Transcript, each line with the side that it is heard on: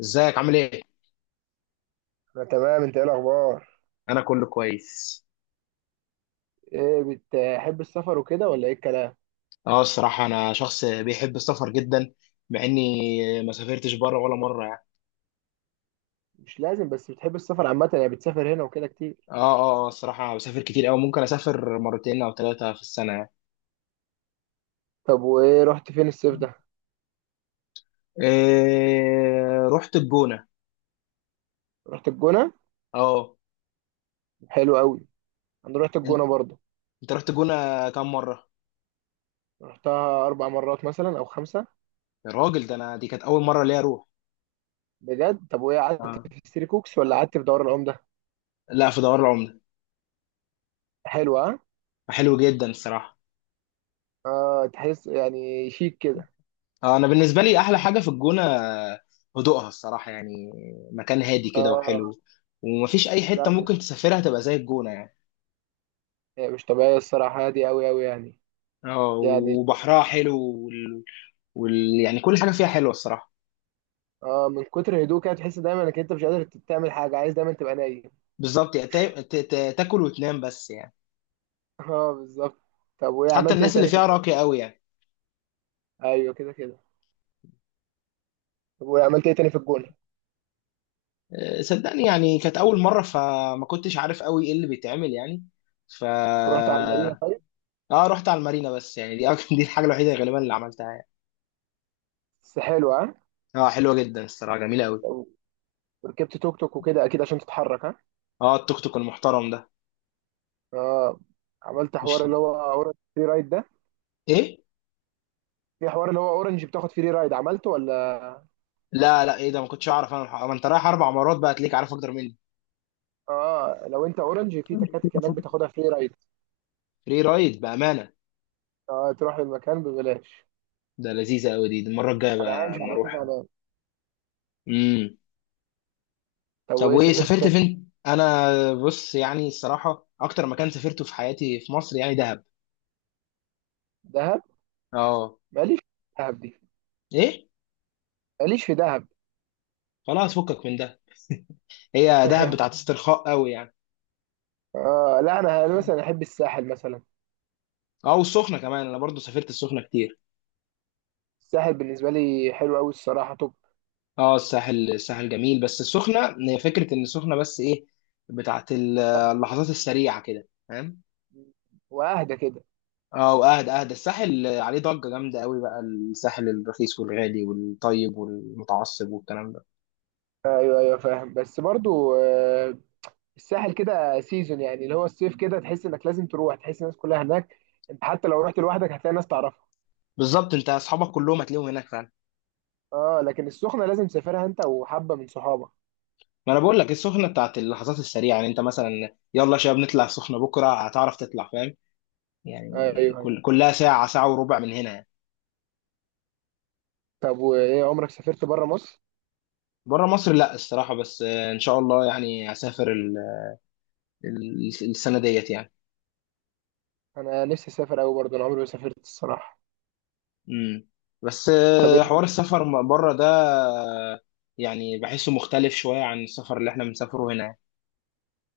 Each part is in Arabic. left: ازيك عامل ايه؟
right: انا تمام، انت ايه الاخبار؟
left: انا كله كويس.
right: ايه. بتحب السفر وكده ولا ايه الكلام؟
left: اه، الصراحة انا شخص بيحب السفر جدا. مع اني ما سافرتش بره ولا مرة، يعني.
right: مش لازم، بس بتحب السفر عامه يعني، بتسافر هنا وكده كتير؟
left: اه، اه، اه، الصراحة أنا بسافر كتير اوي. ممكن اسافر مرتين او ثلاثة في السنة، يعني.
right: طب وايه، رحت فين الصيف ده؟
left: إيه، رحت الجونة.
right: رحت الجونه؟
left: اه.
right: حلو قوي. انا رحت
left: انت
right: الجونه برضه.
left: انت رحت الجونة كام مرة؟
right: رحتها 4 مرات مثلا او 5.
left: يا راجل، ده انا دي كانت اول مرة ليا اروح.
right: بجد؟ طب وايه، قعدت
left: آه.
right: في ستري كوكس ولا قعدت في دوار العمده؟
left: لا، في دوار العملة.
right: حلوه ها؟
left: حلو جدا الصراحة.
right: اه، تحس يعني شيك كده.
left: اه، انا بالنسبه لي احلى حاجه في الجونه هدوءها الصراحه، يعني. مكان هادي كده
right: اه.
left: وحلو. ومفيش اي
right: ده،
left: حته ممكن تسافرها تبقى زي الجونه، يعني.
right: مش طبيعيه الصراحه، هادي قوي قوي يعني.
left: اه،
right: يعني.
left: وبحرها حلو. وال... يعني كل حاجه فيها حلوه الصراحه.
right: اه، من كتر هدوء كده تحس دايما انك انت مش قادر تعمل حاجه، عايز دايما تبقى نايم.
left: بالظبط، يعني تاكل وتنام بس، يعني.
right: اه، بالظبط. طب وايه
left: حتى
right: عملت ايه
left: الناس اللي
right: تاني في
left: فيها
right: الجونة؟
left: راقيه قوي، يعني.
right: ايوه كده كده. طب وايه، عملت ايه تاني في الجونه؟
left: صدقني، يعني كانت اول مره فما كنتش عارف قوي ايه اللي بيتعمل، يعني. ف
right: رحت على المارينا طيب؟
left: اه رحت على المارينا، بس يعني دي الحاجه الوحيده غالبا اللي عملتها، يعني.
right: بس حلو، ها؟
left: اه، حلوه جدا الصراحه، جميله قوي.
right: طب، ركبت توك توك وكده اكيد عشان تتحرك، ها؟
left: اه، التوك توك المحترم ده.
right: اه. عملت حوار
left: مش.
right: اللي هو اورنج فري رايد ده؟
left: ايه؟
right: في حوار اللي هو اورنج بتاخد فري رايد، عملته ولا؟
left: لا، لا، ايه ده، ما كنتش اعرف انا الحق. ما انت رايح 4 مرات بقى هتلاقيك عارف اكتر مني.
right: اه، لو انت اورنج في تكاتك هناك بتاخدها فري رايد.
left: فري رايد، بامانه.
right: اه، تروح المكان ببلاش.
left: ده لذيذه قوي. دي المره الجايه
right: انا
left: بقى
right: عايش
left: اما
right: على كده
left: اروح.
right: انا.
left: امم
right: طب
left: طب
right: وايه،
left: وايه
right: سافرت
left: سافرت
right: تاني؟
left: فين انا؟ بص، يعني الصراحه اكتر مكان سافرته في حياتي في مصر يعني دهب.
right: دهب؟
left: اه.
right: ماليش في دهب دي.
left: ايه؟
right: ماليش في دهب.
left: خلاص، فكك من ده. هي دهب بتاعت استرخاء قوي، يعني.
right: اه، لا، انا مثلا احب الساحل مثلا.
left: اه، والسخنه كمان انا برضو سافرت السخنه كتير.
right: الساحل بالنسبة لي حلو أوي الصراحة. طب.
left: اه، الساحل الساحل جميل، بس السخنه هي فكره ان السخنه بس ايه، بتاعت اللحظات السريعه كده، فاهم؟
right: وأهدى كده.
left: اه، واهدى. اهدى الساحل عليه ضجه جامده قوي بقى. الساحل الرخيص والغالي والطيب والمتعصب والكلام ده.
right: أيوه أيوه، فاهم، بس برضو الساحل كده سيزون يعني، اللي هو الصيف كده، تحس إنك لازم تروح، تحس الناس كلها هناك. أنت حتى لو رحت لوحدك هتلاقي ناس تعرفها.
left: بالظبط، انت اصحابك كلهم هتلاقيهم هناك فعلا.
right: أه، لكن السخنة لازم تسافرها أنت وحبة من صحابك.
left: ما انا بقول لك السخنه بتاعت اللحظات السريعه، يعني انت مثلا، يلا يا شباب نطلع السخنه بكره، هتعرف تطلع فاهم.
right: أيوه
left: يعني.
right: أيوه.
left: كلها ساعه ساعه وربع من هنا، يعني.
right: طب وإيه، عمرك سافرت بره مصر؟
left: بره مصر، لا الصراحه. بس ان شاء الله يعني هسافر السنه ديت، يعني.
right: أنا نفسي أسافر أوي برضو، أنا عمري ما سافرت الصراحة.
left: امم بس
right: طب إيه؟
left: حوار السفر بره ده، يعني بحسه مختلف شوية عن السفر اللي احنا بنسافره هنا.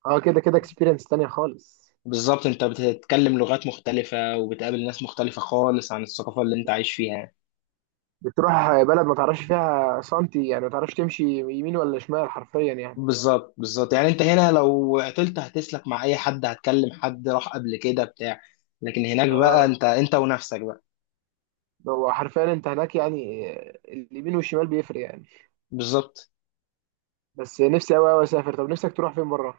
right: أه كده كده، إكسبيرينس تانية خالص.
left: بالظبط، انت بتتكلم لغات مختلفة وبتقابل ناس مختلفة خالص عن الثقافة اللي انت عايش فيها.
right: بتروح بلد ما تعرفش فيها سنتي يعني، ما تعرفش تمشي يمين ولا شمال حرفيا يعني.
left: بالظبط، بالظبط، يعني انت هنا لو عطلت هتسلك مع اي حد، هتكلم حد راح قبل كده بتاع. لكن هناك بقى
right: آه.
left: انت ونفسك بقى.
right: ده هو حرفيا انت هناك يعني، اليمين والشمال بيفرق يعني.
left: بالظبط.
right: بس نفسي قوي قوي اسافر. طب نفسك تروح فين بره؟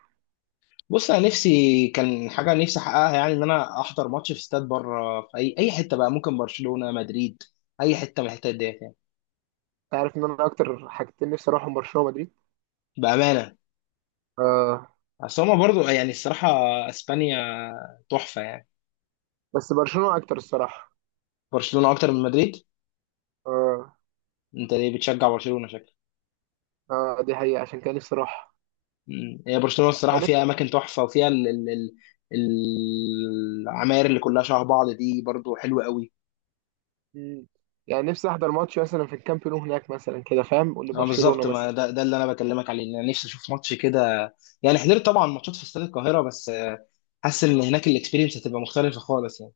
left: بص، انا نفسي كان حاجة نفسي احققها يعني ان انا احضر ماتش في استاد بره في اي حتة بقى، ممكن برشلونة، مدريد. اي حتة من الحتت دي.
right: انت عارف ان انا اكتر حاجتين نفسي اروحهم برشلونه ومدريد.
left: بأمانة.
right: آه.
left: اصل هما برضو يعني الصراحة، اسبانيا، تحفة يعني.
right: بس برشلونه اكتر الصراحه.
left: برشلونة اكتر من مدريد.
right: آه.
left: انت ليه بتشجع برشلونة، شكلك؟
right: آه، دي حقيقه عشان كان نفسي اروح.
left: مم. هي برشلونة الصراحة
right: يعني.
left: فيها اماكن تحفة، وفيها ال ال ال العماير اللي كلها شبه بعض دي برضو حلوة قوي.
right: نفسي يعني نفسي احضر ماتش مثلا في الكامب نو هناك مثلا كده، فاهم؟
left: اه
right: لبرشلونه
left: بالظبط، ما
right: مثلا.
left: ده اللي انا بكلمك عليه، ان انا نفسي اشوف ماتش كده. يعني حضرت طبعا ماتشات في استاد القاهرة، بس حاسس ان هناك الاكسبيرينس هتبقى مختلفة خالص، يعني.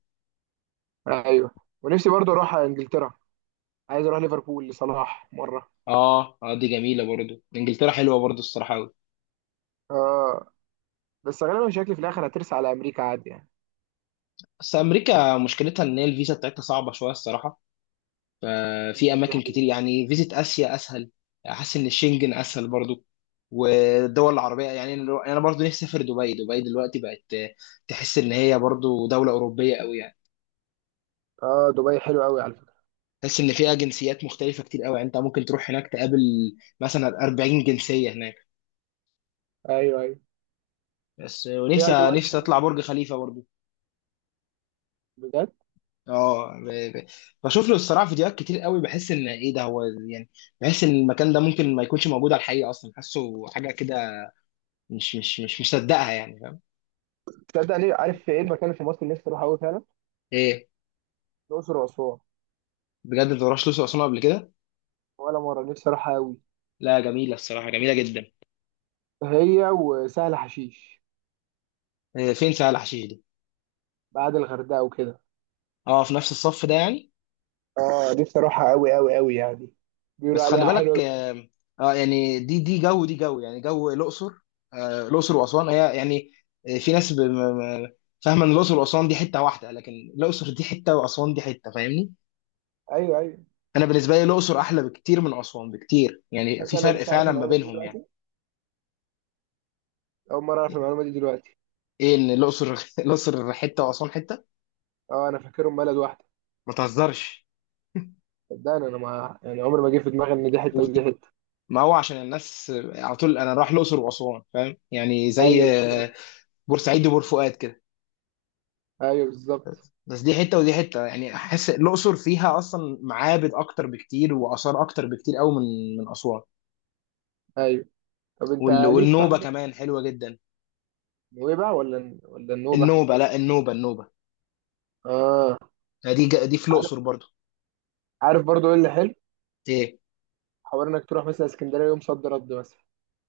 right: آه ايوه. ونفسي برضه اروح على انجلترا. عايز اروح ليفربول لصلاح مره.
left: اه، اه، دي جميلة برضو، انجلترا حلوة برضو الصراحة قوي.
right: آه. بس غالبا شكلي في الاخر هترسى على امريكا عادي يعني.
left: بس امريكا مشكلتها ان هي الفيزا بتاعتها صعبة شوية الصراحة. ففي
right: مم، دي
left: اماكن
right: حقيقة.
left: كتير، يعني فيزيت اسيا اسهل. حاسس ان الشنجن اسهل برضو. والدول العربيه، يعني انا برضو نفسي اسافر دبي. دبي دلوقتي بقت تحس ان هي برضو دوله اوروبيه قوي، يعني.
right: اه، دبي حلو قوي على فكره.
left: تحس ان فيها جنسيات مختلفه كتير قوي، يعني انت ممكن تروح هناك تقابل مثلا 40 جنسيه هناك.
right: ايوه ايوه.
left: بس
right: فيها
left: ونفسي
right: دول
left: نفسي
right: حلوة.
left: اطلع برج خليفه برضو.
right: بجد.
left: اه. بشوف له الصراحه فيديوهات كتير قوي، بحس ان ايه ده هو، يعني. بحس ان المكان ده ممكن ما يكونش موجود على الحقيقه اصلا، حاسه حاجه كده، مش مصدقها، يعني.
right: تصدق ليه، عارف في ايه المكان اللي في مصر اللي نفسي اروح قوي فعلا؟
left: ايه؟
right: الاقصر واسوان.
left: بجد، انت ما رحتش الاقصر واسوان قبل كده؟
right: ولا مره، نفسي اروح قوي.
left: لا، جميله الصراحه، جميله جدا.
right: هي وسهل حشيش.
left: إيه، فين سهل حشيش دي؟
right: بعد الغردقه وكده.
left: اه، في نفس الصف ده، يعني.
right: اه، نفسي اروحها قوي قوي قوي يعني. بيقولوا
left: بس خلي
right: عليها
left: بالك،
right: حلوه.
left: اه. يعني دي جو، دي جو يعني جو الاقصر. الاقصر واسوان هي، يعني. في ناس فاهمه ان الاقصر واسوان دي حته واحده، لكن الاقصر دي حته واسوان دي حته، فاهمني؟
right: ايوه ايوه.
left: انا بالنسبه لي الاقصر احلى بكتير من اسوان بكتير، يعني
right: تصدق،
left: في
right: انا
left: فرق
right: لسه عارف
left: فعلا ما
right: المعلومه دي
left: بينهم، يعني.
right: دلوقتي. اول مره اعرف المعلومه دي دلوقتي.
left: ايه، ان الاقصر الاقصر حته واسوان حته.
right: اه، انا فاكرهم بلد واحده.
left: ما تهزرش.
right: صدقني، انا ما يعني عمري ما جه في دماغي ان دي حته ودي حته.
left: ما هو عشان الناس على طول انا رايح الاقصر واسوان فاهم، يعني زي
right: ايوه بالظبط.
left: بورسعيد وبور فؤاد كده.
right: ايوه بالظبط.
left: بس دي حته ودي حته، يعني احس الاقصر فيها اصلا معابد اكتر بكتير واثار اكتر بكتير قوي من اسوان.
right: ايوه. طب انت ليك في
left: والنوبه
right: حوار.
left: كمان حلوه جدا.
right: النوبه ولا النوبه؟
left: النوبه، لا، النوبه، النوبه.
right: اه.
left: دي في
right: عارف.
left: الاقصر برضو.
right: عارف برضو ايه اللي حلو؟
left: ايه؟
right: حوار انك تروح مثلا اسكندريه يوم صد رد مثلا.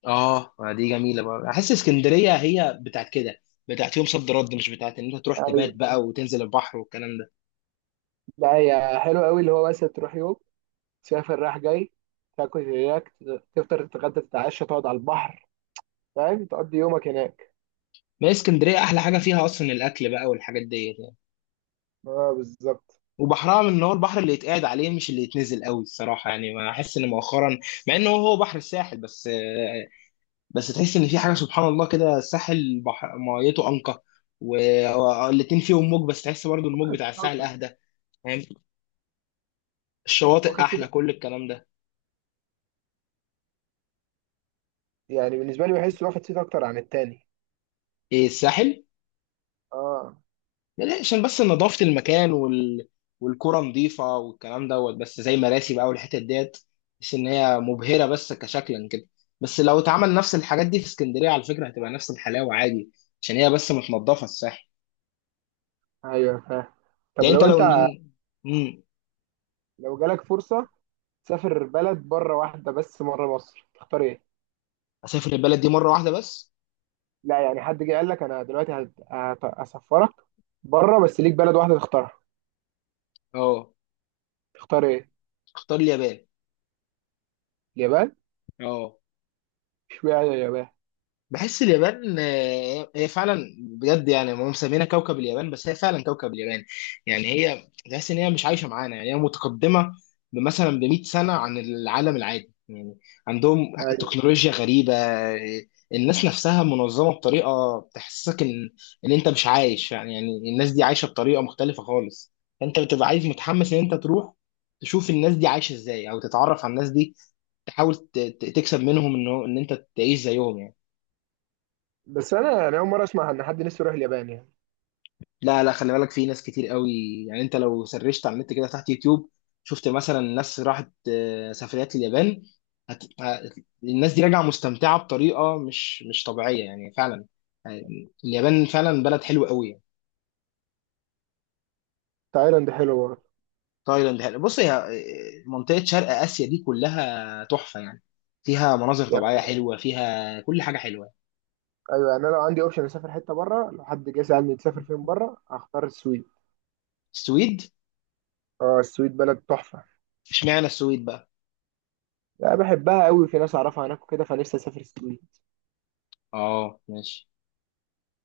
left: اه، ما دي جميله بقى. احس اسكندريه هي بتاعت كده، بتاعت يوم صد رد، مش بتاعت ان انت تروح
right: ايوه.
left: تبات بقى وتنزل البحر والكلام ده.
right: لا، هي حلو قوي، اللي هو مثلا تروح يوم، تسافر رايح جاي، تاكل هناك، تفطر، تتغدى، تتعشى، تقعد على البحر، فاهم؟ تقضي يومك هناك.
left: ما هي اسكندريه احلى حاجه فيها اصلا الاكل بقى والحاجات دي.
right: اه بالظبط.
left: وبحرها ان هو البحر اللي يتقعد عليه، مش اللي يتنزل قوي الصراحه، يعني ما احس ان مؤخرا، مع انه هو بحر الساحل بس، بس تحس ان في حاجه سبحان الله كده، الساحل بحر ميته انقى. والاتنين فيهم موج، بس تحس برضو الموج بتاع الساحل
right: أكتر.
left: اهدى. فاهم؟ الشواطئ
right: واخد سيت.
left: احلى، كل الكلام ده.
right: يعني بالنسبه لي بحس واخد سيت اكتر عن التاني.
left: ايه، الساحل؟
right: اه.
left: لا، عشان بس نظافة المكان، والكرة نظيفة والكلام دوت، بس زي مراسي بقى والحتت ديت، بس إن هي مبهرة بس كشكلا كده. بس لو اتعمل نفس الحاجات دي في اسكندرية على فكرة هتبقى نفس الحلاوة عادي. عشان هي بس متنضفة الساحل.
right: ايوه فاهم. طب
left: يعني أنت لو، امم
right: لو جالك فرصه تسافر بلد بره واحده بس مره مصر، تختار ايه؟
left: أسافر البلد دي مرة واحدة بس.
right: لا يعني، حد جه قال لك انا دلوقتي هسفرك بره، بس ليك بلد واحده تختارها.
left: أه.
right: تختار ايه؟
left: اختار اليابان.
right: اليابان؟
left: أه.
right: اشمعنى اليابان؟
left: بحس اليابان هي فعلا بجد، يعني هم مسمينها كوكب اليابان، بس هي فعلا كوكب اليابان. يعني هي تحس ان هي مش عايشه معانا، يعني هي متقدمه مثلا ب 100 سنه عن العالم العادي، يعني. عندهم
right: ايوه.
left: تكنولوجيا غريبه. الناس نفسها منظمه بطريقه تحسسك ان انت مش عايش، يعني الناس دي عايشه بطريقه مختلفه خالص. فانت بتبقى عايز متحمس ان انت تروح تشوف الناس دي عايشه ازاي، او تتعرف على الناس دي، تحاول تكسب منهم انه ان انت تعيش زيهم، يعني.
right: بس انا اول مره اسمع ان حد نفسه يروح اليابان يعني.
left: لا، لا، خلي بالك في ناس كتير قوي. يعني انت لو سرشت على النت كده تحت يوتيوب، شفت مثلا ناس راحت سفريات اليابان، هت... ه- الناس دي راجعه مستمتعه بطريقه مش طبيعيه يعني فعلا. يعني اليابان فعلا بلد حلو قوي، يعني.
right: تايلاند حلو برضه.
left: تايلاند حلو. بص، هي منطقه شرق اسيا دي كلها تحفه، يعني. فيها مناظر طبيعيه
right: يعني.
left: حلوه، فيها كل حاجه حلوه.
right: ايوه يعني انا لو عندي اوبشن اسافر حته بره، لو حد جه سالني تسافر فين بره، هختار السويد.
left: السويد؟
right: اه، السويد بلد تحفه.
left: اشمعنى السويد بقى؟
right: انا بحبها قوي، في ناس اعرفها هناك وكده، فنفسي اسافر السويد.
left: اه، ماشي.